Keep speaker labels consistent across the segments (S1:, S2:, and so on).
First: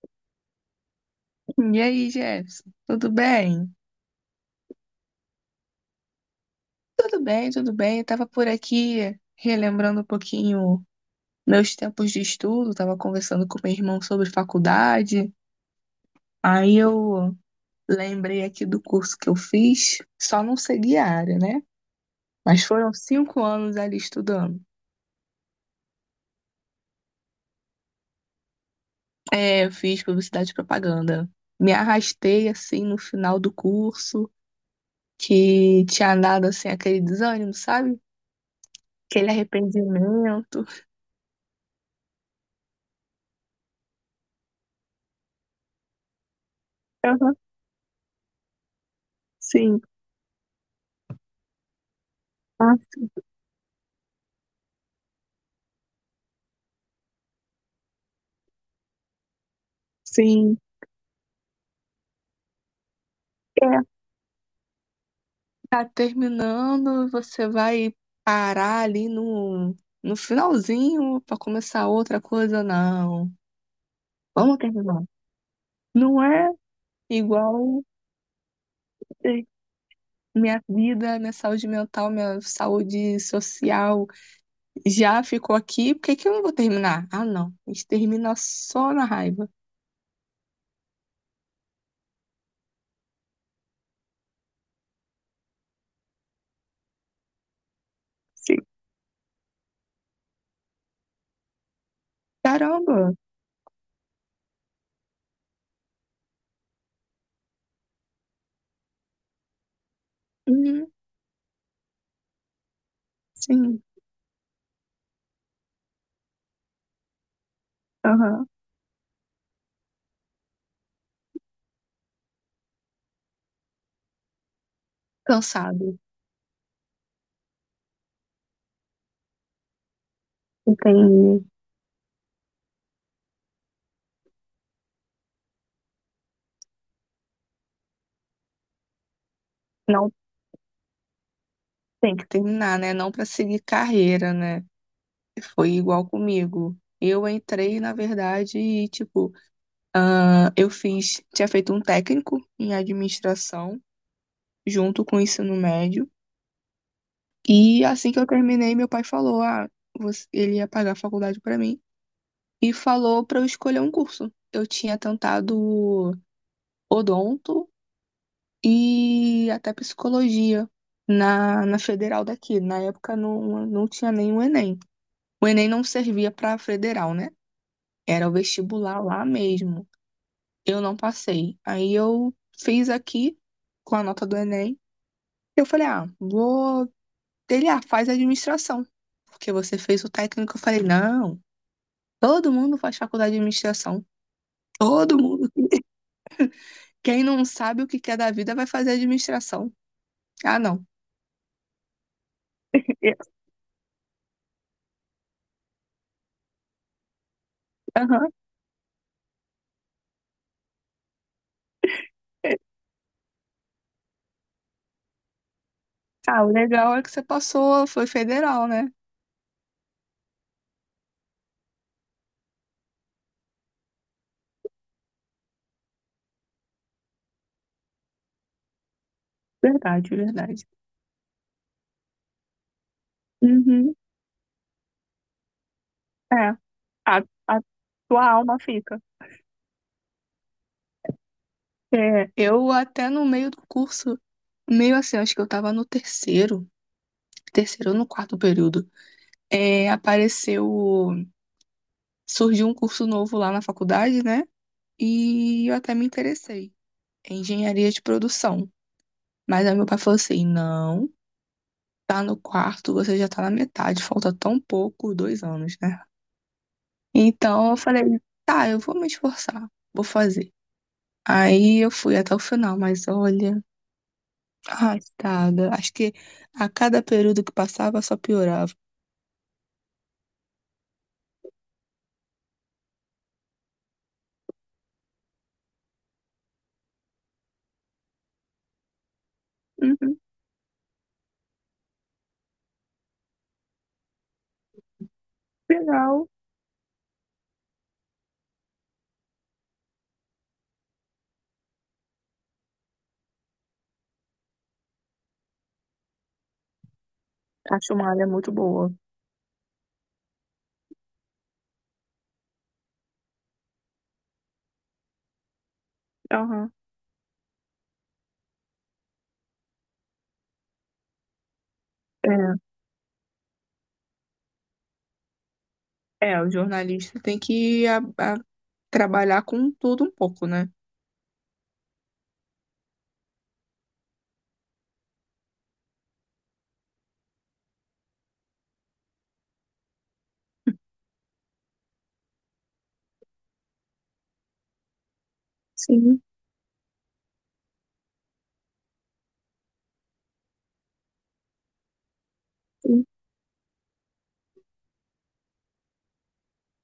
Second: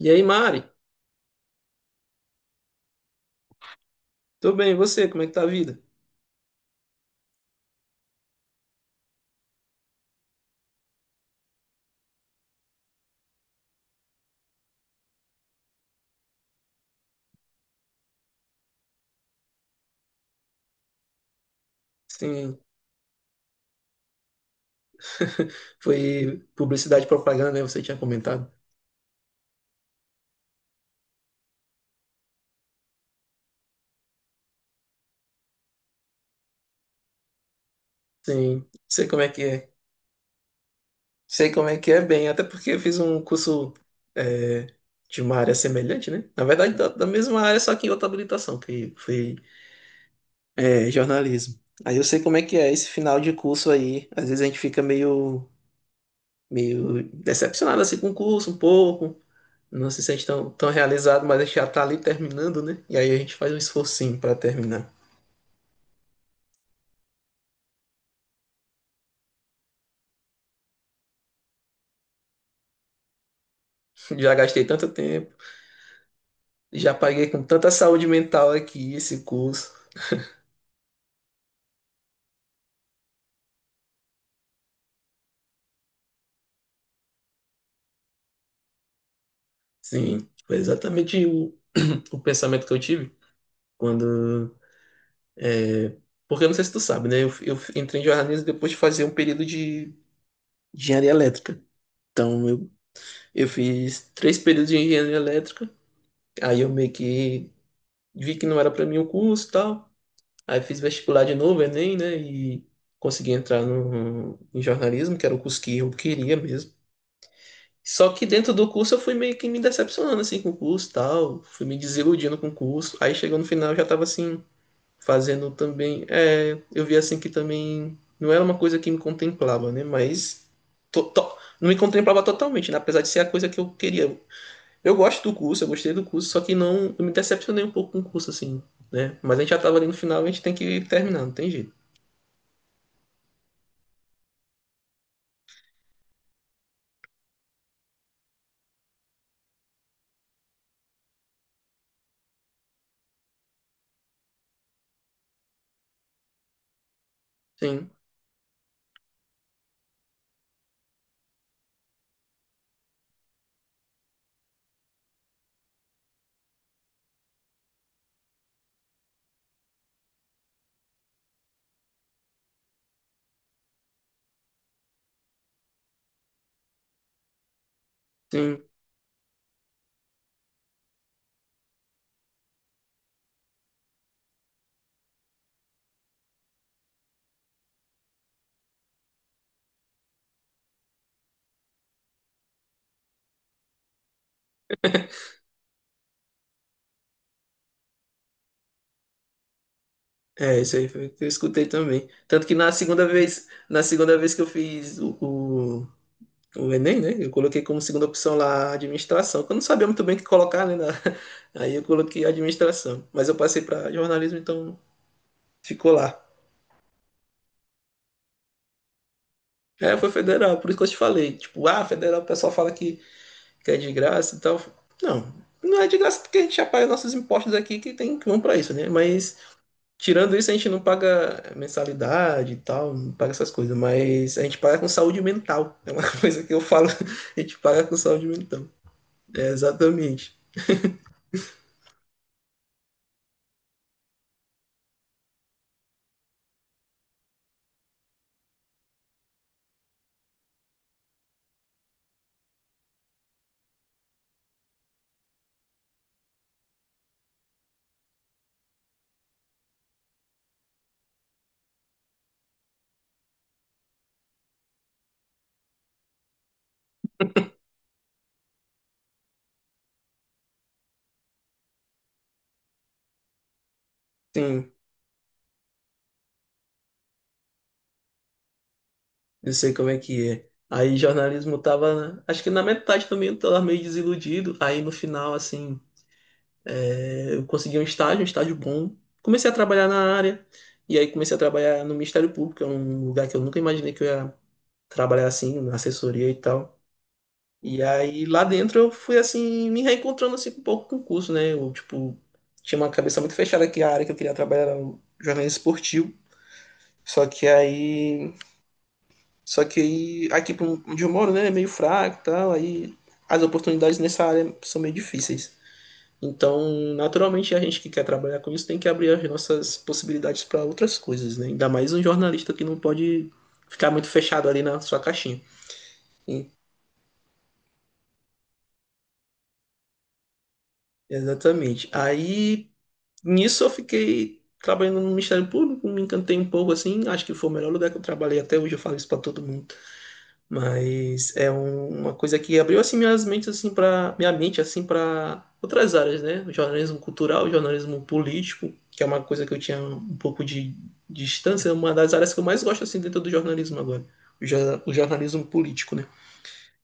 S1: E aí, Mari?
S2: E aí, Jefferson, tudo bem?
S1: Tudo bem, e você? Como é que tá a vida?
S2: Tudo bem, tudo bem. Eu tava por aqui relembrando um pouquinho meus tempos de estudo, tava conversando com meu irmão sobre faculdade. Aí eu lembrei aqui do curso que eu fiz, só não segui a área, né?
S1: Sim.
S2: Mas foram 5 anos ali estudando.
S1: Foi publicidade e propaganda, né? Você tinha comentado.
S2: É, eu fiz publicidade e propaganda. Me arrastei assim no final do curso, que tinha dado assim aquele desânimo, sabe?
S1: Sim, sei como é
S2: Aquele
S1: que é.
S2: arrependimento.
S1: Sei como é que é bem, até porque eu fiz um curso é, de uma área semelhante, né? Na verdade, da
S2: Aham,
S1: mesma área, só que em outra habilitação, que foi
S2: sim.
S1: jornalismo. Aí eu sei como é que é esse final de curso aí. Às vezes a gente fica meio, meio decepcionado assim, com o curso, um pouco. Não se sente tão,
S2: Sim,
S1: tão realizado, mas a gente já tá ali terminando, né? E aí a gente faz um
S2: é.
S1: esforcinho para terminar.
S2: Tá terminando, você vai parar ali no finalzinho pra começar outra coisa? Não.
S1: Já
S2: Vamos
S1: gastei tanto
S2: terminar.
S1: tempo,
S2: Não é
S1: já paguei com tanta
S2: igual
S1: saúde mental aqui esse
S2: eh,
S1: curso.
S2: minha vida, minha saúde mental, minha saúde social já ficou aqui, por que que eu não vou terminar? Ah, não. A gente termina só na raiva.
S1: Sim, foi exatamente o pensamento que eu tive quando. é, Porque eu não sei se tu sabe, né? Eu entrei em jornalismo
S2: Sim.
S1: depois de fazer um período de engenharia elétrica. Então eu,
S2: Caramba.
S1: eu fiz três períodos de engenharia elétrica. Aí eu meio que vi que não era para mim o curso e tal. Aí fiz
S2: Uhum,
S1: vestibular de novo, Enem, né? E consegui entrar
S2: sim.
S1: no, em jornalismo, que era o curso que eu queria mesmo. Só que
S2: Aham.
S1: dentro do curso eu fui meio que me decepcionando assim com o curso e tal, fui me desiludindo com o curso. Aí chegou no final eu já tava assim, fazendo
S2: Cansado.
S1: também. É, eu vi assim que também não era uma coisa que me contemplava, né? Mas
S2: Entendi.
S1: não me contemplava totalmente, né? Apesar de ser a coisa que eu queria. Eu gosto do curso, eu gostei do curso, só que não, eu me decepcionei um pouco com o curso, assim, né? Mas a gente já tava ali no
S2: Não,
S1: final, a gente tem que terminar, não tem jeito.
S2: tem que terminar, né? Não pra seguir carreira, né? Foi igual comigo. Eu entrei, na verdade, e, tipo, ah, eu fiz, tinha feito um técnico em administração junto com o ensino médio. E
S1: Sim,
S2: assim que eu terminei, meu pai falou, ah, você- ele ia pagar a faculdade pra mim e falou pra eu escolher um curso. Eu tinha tentado odonto e até psicologia na federal daqui. Na época não, não tinha nem o Enem. O Enem não servia pra federal, né? Era o
S1: sim.
S2: vestibular lá mesmo. Eu não passei. Aí eu fiz aqui com a nota do Enem. Eu falei, ah, vou. Ele, ah, faz administração. Porque você fez o técnico. Eu falei, não, todo mundo faz faculdade de administração. Todo mundo. Quem não sabe o que quer da vida vai fazer administração. Ah,
S1: É, isso
S2: não.
S1: aí foi o que eu escutei também. Tanto que na segunda vez que eu fiz o Enem, né? Eu coloquei como
S2: Eu,
S1: segunda
S2: aham.
S1: opção lá a administração. Que Eu não sabia muito bem o que colocar, né? Aí eu coloquei administração. Mas eu passei para jornalismo, então ficou lá.
S2: Ah, o legal é que você passou, foi federal, né?
S1: É, foi federal, por isso que eu te falei. Tipo, ah, federal, o pessoal fala que é de graça e tal. Não, não é de graça porque a gente já paga nossos impostos aqui que vão para isso, né? Mas
S2: Verdade,
S1: tirando isso, a
S2: verdade.
S1: gente não paga mensalidade e tal, não paga essas coisas,
S2: Uhum,
S1: mas a gente paga com saúde mental. É uma coisa
S2: é.
S1: que eu falo,
S2: A,
S1: a gente
S2: a
S1: paga com saúde
S2: tua alma
S1: mental.
S2: fica.
S1: É, exatamente.
S2: É, eu até no meio do curso meio assim, acho que eu tava no terceiro, ou no quarto período, apareceu, surgiu um curso novo lá na faculdade, né? E eu até me interessei em engenharia de produção. Mas aí meu pai falou assim: não, tá no quarto, você já tá na metade, falta tão pouco, 2 anos, né? Então eu falei: tá, eu vou me esforçar, vou fazer. Aí eu fui até o final, mas olha,
S1: Sim,
S2: arrastada. Acho que a cada período que passava só piorava.
S1: eu sei como é que é. Aí jornalismo tava, acho que na metade também eu tava meio desiludido. Aí no final, assim, eu consegui um estágio bom. Comecei a trabalhar na
S2: Uhum,
S1: área, e aí comecei a trabalhar no Ministério Público, é um lugar que eu nunca imaginei que eu ia trabalhar assim, na assessoria
S2: final.
S1: e tal. E aí lá dentro eu fui assim, me reencontrando assim um pouco com o curso, né? Eu, tipo, tinha uma cabeça muito fechada que a área que eu queria trabalhar era o jornalismo esportivo. Só que
S2: Acho uma área
S1: aí.
S2: muito boa.
S1: Só que aí, aqui pra um, onde eu moro, né, é meio fraco e tal. Aí as oportunidades nessa área são meio difíceis. Então,
S2: Aham.
S1: naturalmente, a gente que quer trabalhar com isso tem que abrir as nossas possibilidades para outras coisas, né? Ainda mais um jornalista que não pode ficar muito fechado ali na sua caixinha.
S2: É, é,
S1: E-
S2: o jornalista tem que trabalhar com tudo um pouco, né?
S1: Exatamente. Aí. Nisso eu fiquei trabalhando no Ministério Público, me encantei um pouco assim, acho que foi o melhor lugar que eu trabalhei até hoje, eu falo isso pra todo mundo. Mas é uma coisa que abriu assim minhas mentes assim para minha mente assim para outras
S2: Sim,
S1: áreas, né? O jornalismo cultural, o jornalismo político, que é uma coisa que eu tinha um pouco de distância, é uma das áreas que eu mais gosto assim
S2: sim.
S1: dentro do jornalismo agora. O, o jornalismo político, né?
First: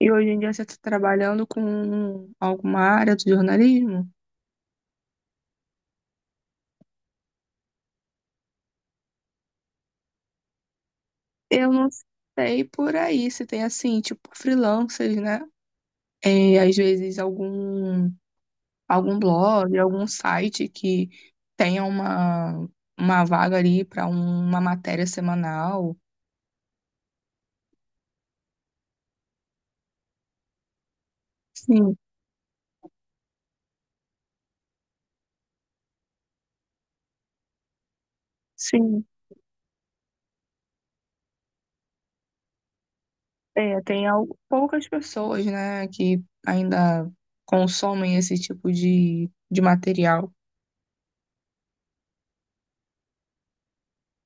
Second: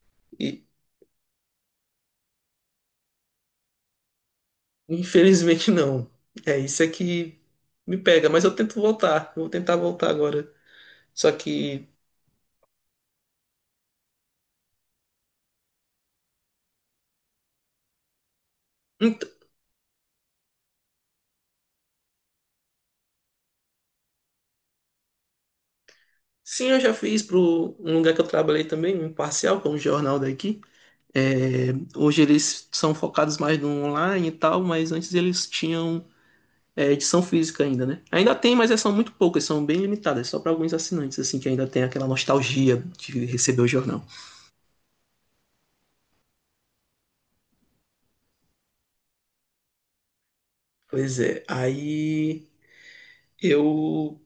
S2: E hoje em dia você
S1: E
S2: está trabalhando com alguma área do jornalismo?
S1: infelizmente não. É isso é que me pega, mas eu tento voltar, eu vou tentar voltar agora. Só
S2: Eu
S1: que
S2: não sei por aí se tem assim, tipo freelancers, né? É, às vezes algum
S1: então,
S2: blog, algum site que tenha uma vaga ali para uma matéria semanal.
S1: sim, eu já fiz para um lugar que eu trabalhei também, um parcial, que é um jornal daqui. É,
S2: Sim,
S1: hoje eles são focados mais no online e tal, mas antes eles tinham edição física ainda, né? Ainda tem, mas é, são
S2: sim.
S1: muito poucas, são bem limitadas, só para alguns assinantes, assim, que ainda tem aquela nostalgia de receber o
S2: É,
S1: jornal.
S2: tem poucas pessoas, né, que ainda consomem esse tipo de material.
S1: Pois é, aí eu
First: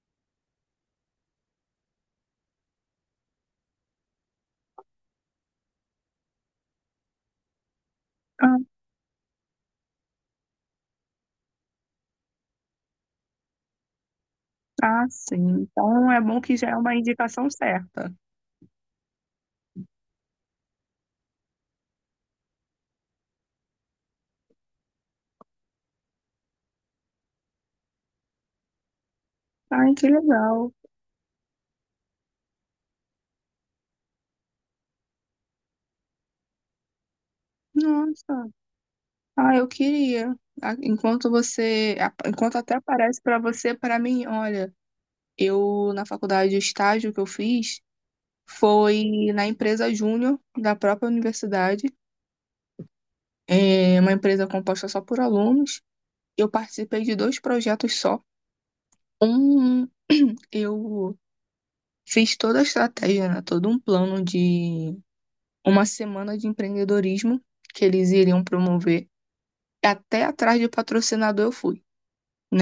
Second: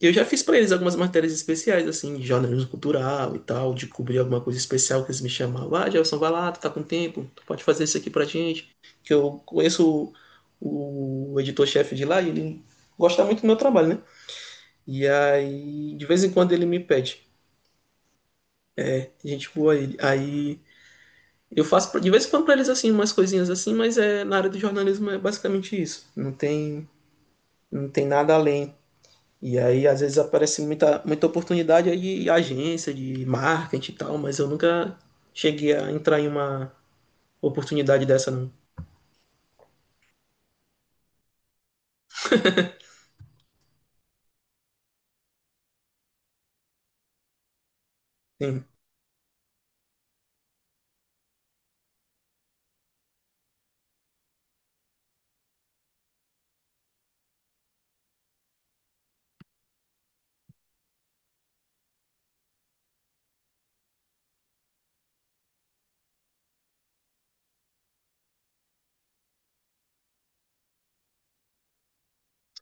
S1: Eu já fiz pra eles algumas matérias especiais, assim, de jornalismo cultural e tal, de cobrir alguma coisa especial que eles me chamavam. Ah, Gelson, vai lá, tu tá com tempo, tu pode fazer isso aqui pra
S2: Ah,
S1: gente. Que eu conheço o editor-chefe de lá e ele gosta muito do meu trabalho, né?
S2: ah,
S1: E
S2: sim.
S1: aí, de
S2: Então é
S1: vez em
S2: bom
S1: quando
S2: que
S1: ele
S2: já é
S1: me
S2: uma
S1: pede.
S2: indicação certa.
S1: A gente voa ele. Aí eu faço de vez em quando pra eles, assim, umas coisinhas assim, mas é, na área do jornalismo é basicamente isso. Não tem, não tem nada além. E aí,
S2: Ai,
S1: às
S2: que
S1: vezes, aparece
S2: legal.
S1: muita, muita oportunidade aí de agência, de marketing e tal, mas eu nunca cheguei a entrar em uma oportunidade dessa,
S2: Nossa.
S1: não.
S2: Ah, eu queria. Ah, enquanto até aparece para você, para mim, olha, eu na faculdade, o estágio que eu fiz
S1: Sim,
S2: foi na empresa júnior da própria universidade. É uma empresa composta só por alunos. Eu participei de dois projetos só. Um, eu fiz toda a estratégia, né, todo um plano de uma semana de empreendedorismo que eles iriam promover. Até atrás de patrocinador eu fui,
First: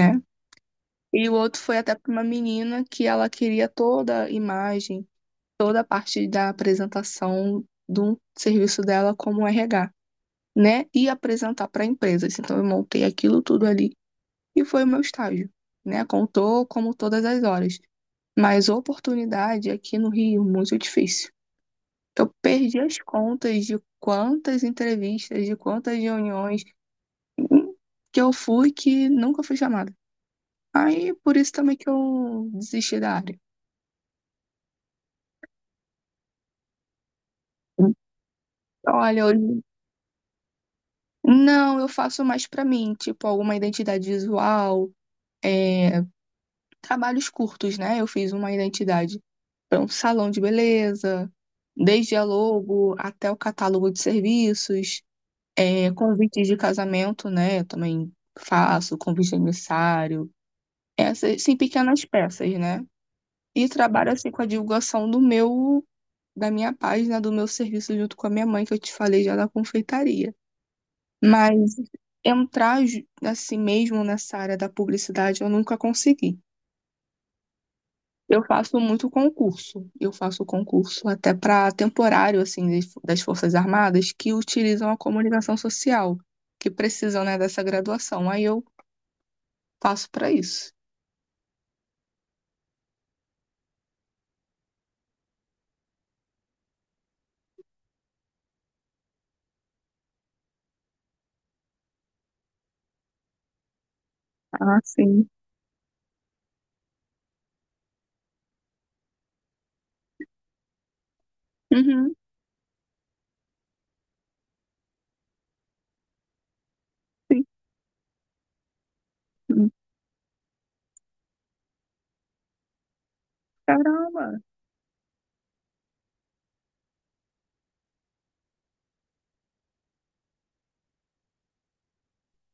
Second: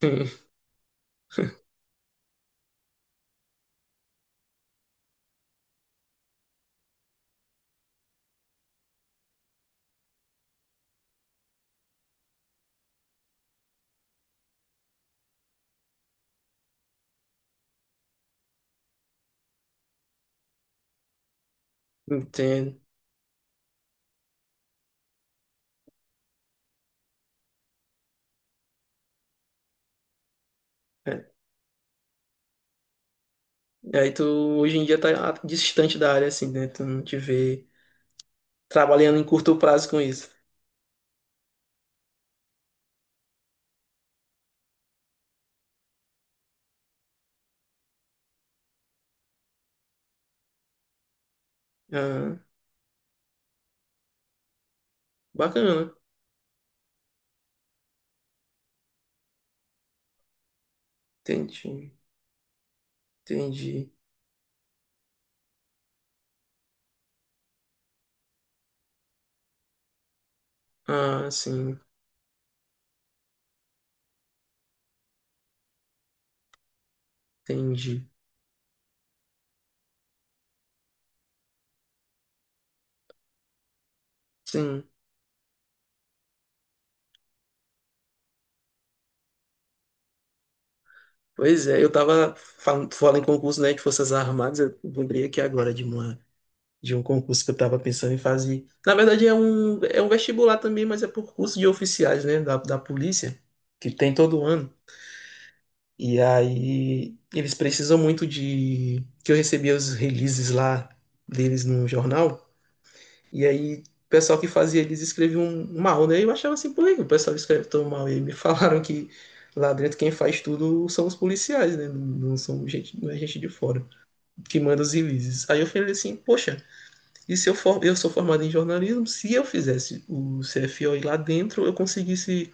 S1: sim,
S2: E o outro foi até para uma menina que ela queria toda a imagem, toda a parte da apresentação do serviço dela como RH, né? E apresentar para empresas. Então eu montei aquilo tudo ali e foi o meu estágio, né? Contou como todas as horas. Mas oportunidade aqui no Rio, muito difícil. Eu
S1: entendo.
S2: perdi as contas de quantas entrevistas, de quantas reuniões que eu fui que nunca fui chamada. Aí,
S1: É.
S2: por isso também que eu desisti da área.
S1: E aí tu, hoje em dia, tá distante da área, assim, né? Tu não te vê trabalhando em
S2: Olha,
S1: curto
S2: hoje,
S1: prazo com isso.
S2: não, eu faço mais pra mim, tipo, alguma identidade visual, é, trabalhos curtos, né? Eu fiz uma identidade para um salão de beleza, desde a
S1: Ah,
S2: logo até o catálogo de serviços. É,
S1: bacana.
S2: convites de casamento, né? Eu também faço, convite de aniversário, essas, sim,
S1: Entendi,
S2: pequenas peças, né? E
S1: entendi.
S2: trabalho assim com a divulgação do meu, da minha página, do meu serviço junto com a minha mãe, que eu te falei já da confeitaria.
S1: Ah,
S2: Mas
S1: sim,
S2: entrar assim mesmo nessa área da publicidade eu nunca consegui.
S1: entendi.
S2: Eu faço muito concurso. Eu faço concurso até para temporário assim das Forças Armadas que
S1: Sim.
S2: utilizam a comunicação social, que precisam, né, dessa graduação. Aí eu passo para isso.
S1: Pois é, eu tava falando, falando em concurso, né, de Forças Armadas, eu lembrei aqui agora de uma de um concurso que eu estava pensando em fazer. Na verdade, é um vestibular também, mas é por curso de oficiais, né, da polícia, que tem todo ano.
S2: Ah, sim.
S1: E aí eles precisam muito de que eu recebia os releases lá deles no
S2: Uhum.
S1: jornal. E aí o pessoal que fazia eles escreviam mal, né? Eu achava assim, por que o pessoal
S2: Sim.
S1: escreve tão mal? E aí me falaram que
S2: Hum.
S1: lá dentro quem faz tudo são os policiais, né? Não, não são gente, não é gente de fora
S2: Caramba,
S1: que manda os releases. Aí eu falei assim, poxa, e se eu for, eu sou formado em jornalismo, se eu fizesse o CFO e lá dentro, eu conseguisse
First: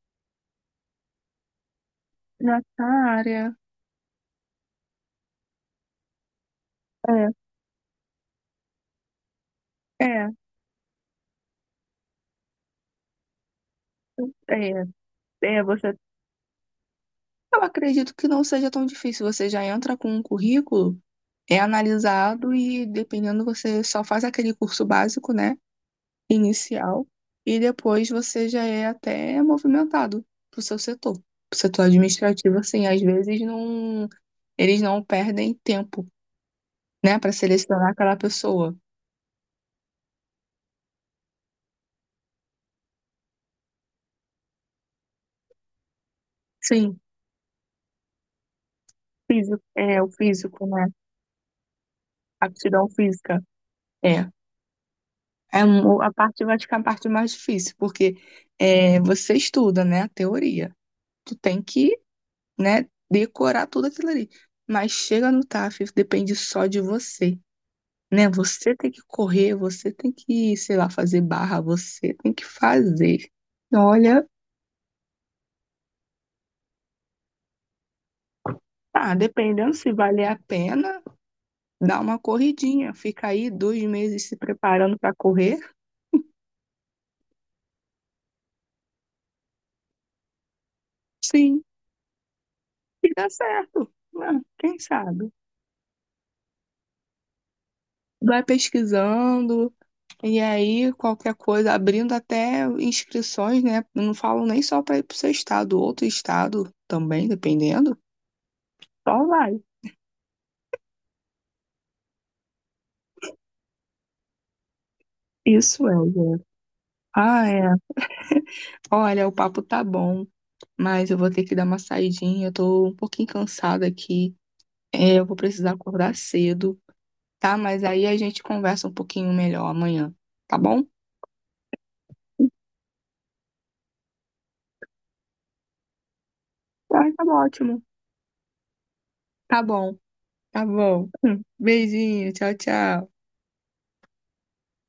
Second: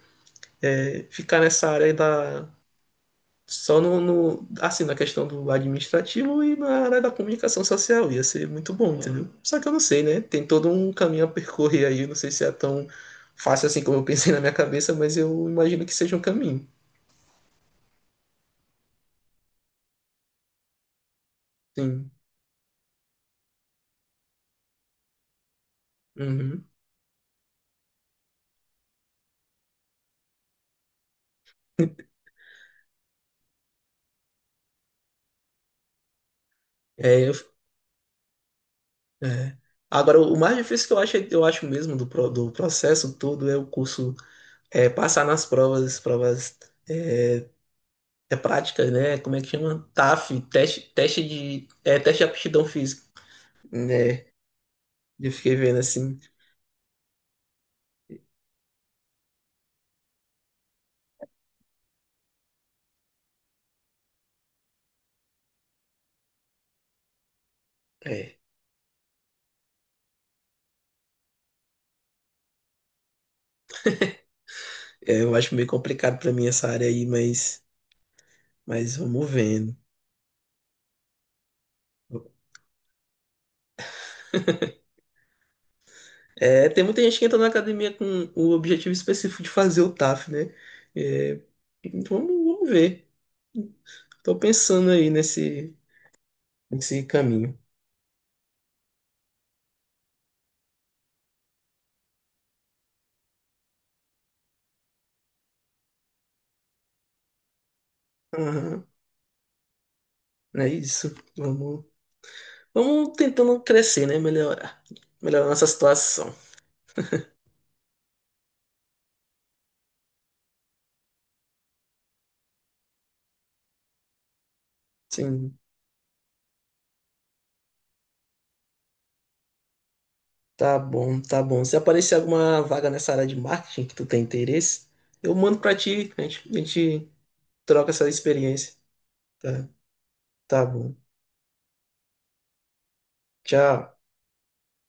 S1: ficar nessa área da
S2: já tá a área.
S1: só assim na questão do administrativo e na área da comunicação social ia ser muito bom, entendeu? Só que eu não sei,
S2: É,
S1: né?
S2: é,
S1: Tem todo um caminho a percorrer aí, eu não sei se é tão fácil assim como eu pensei na minha
S2: é,
S1: cabeça, mas eu
S2: é,
S1: imagino que
S2: você.
S1: seja um caminho.
S2: Eu acredito que não seja tão difícil. Você já entra com um currículo, é
S1: Sim.
S2: analisado e, dependendo, você só faz aquele curso básico, né?
S1: Uhum.
S2: Inicial. E depois você já é até movimentado pro seu setor. Pro setor administrativo, assim, às vezes não, eles não perdem tempo, né,
S1: É,
S2: para
S1: eu,
S2: selecionar aquela pessoa.
S1: é. Agora o mais difícil que eu acho mesmo do processo todo é o curso passar nas provas, provas
S2: Sim.
S1: é, práticas, né? Como é que
S2: Físico,
S1: chama?
S2: é, o
S1: TAF,
S2: físico,
S1: teste,
S2: né?
S1: teste de, é, teste de aptidão
S2: Aptidão
S1: física,
S2: física.
S1: né?
S2: É.
S1: Eu fiquei
S2: É,
S1: vendo
S2: um- a
S1: assim,
S2: parte, vai ficar a parte mais difícil, porque é, você estuda, né, a teoria. Tu tem que, né, decorar tudo aquilo ali. Mas chega no TAF, depende só de você, né?
S1: é,
S2: Você tem que correr, você tem que, sei lá, fazer barra, você tem que fazer. Olha,
S1: eu acho meio complicado pra mim essa área aí, mas
S2: ah,
S1: vamos
S2: dependendo
S1: vendo.
S2: se valer a pena, dá uma corridinha. Fica aí 2 meses se preparando para correr.
S1: É, tem muita gente que entra na academia com o objetivo específico de fazer o TAF, né? É,
S2: Sim.
S1: então, vamos, vamos
S2: E
S1: ver.
S2: dá certo,
S1: Tô
S2: né? Quem
S1: pensando aí
S2: sabe?
S1: nesse, nesse caminho.
S2: Vai pesquisando, e aí qualquer coisa, abrindo até inscrições, né? Eu não falo nem só para ir para o seu estado, outro estado também, dependendo.
S1: Aham,
S2: Só vai.
S1: é isso. Vamos. Vamos tentando crescer, né? Melhorar. Melhorar nossa
S2: Isso é,
S1: situação.
S2: gente. Ah, é. Olha, o papo tá bom, mas eu vou ter que dar uma saidinha. Eu tô um pouquinho cansada aqui. É, eu vou
S1: Sim,
S2: precisar acordar cedo, tá? Mas aí a gente conversa um pouquinho melhor amanhã, tá
S1: tá
S2: bom?
S1: bom, tá bom. Se aparecer alguma vaga nessa área de marketing que tu tem interesse, eu mando pra ti, a
S2: Ah,
S1: gente
S2: tá ótimo.
S1: troca essa experiência.
S2: Tá
S1: Tá,
S2: bom.
S1: tá
S2: Tá
S1: bom.
S2: bom. Beijinho, tchau, tchau.
S1: Tchau.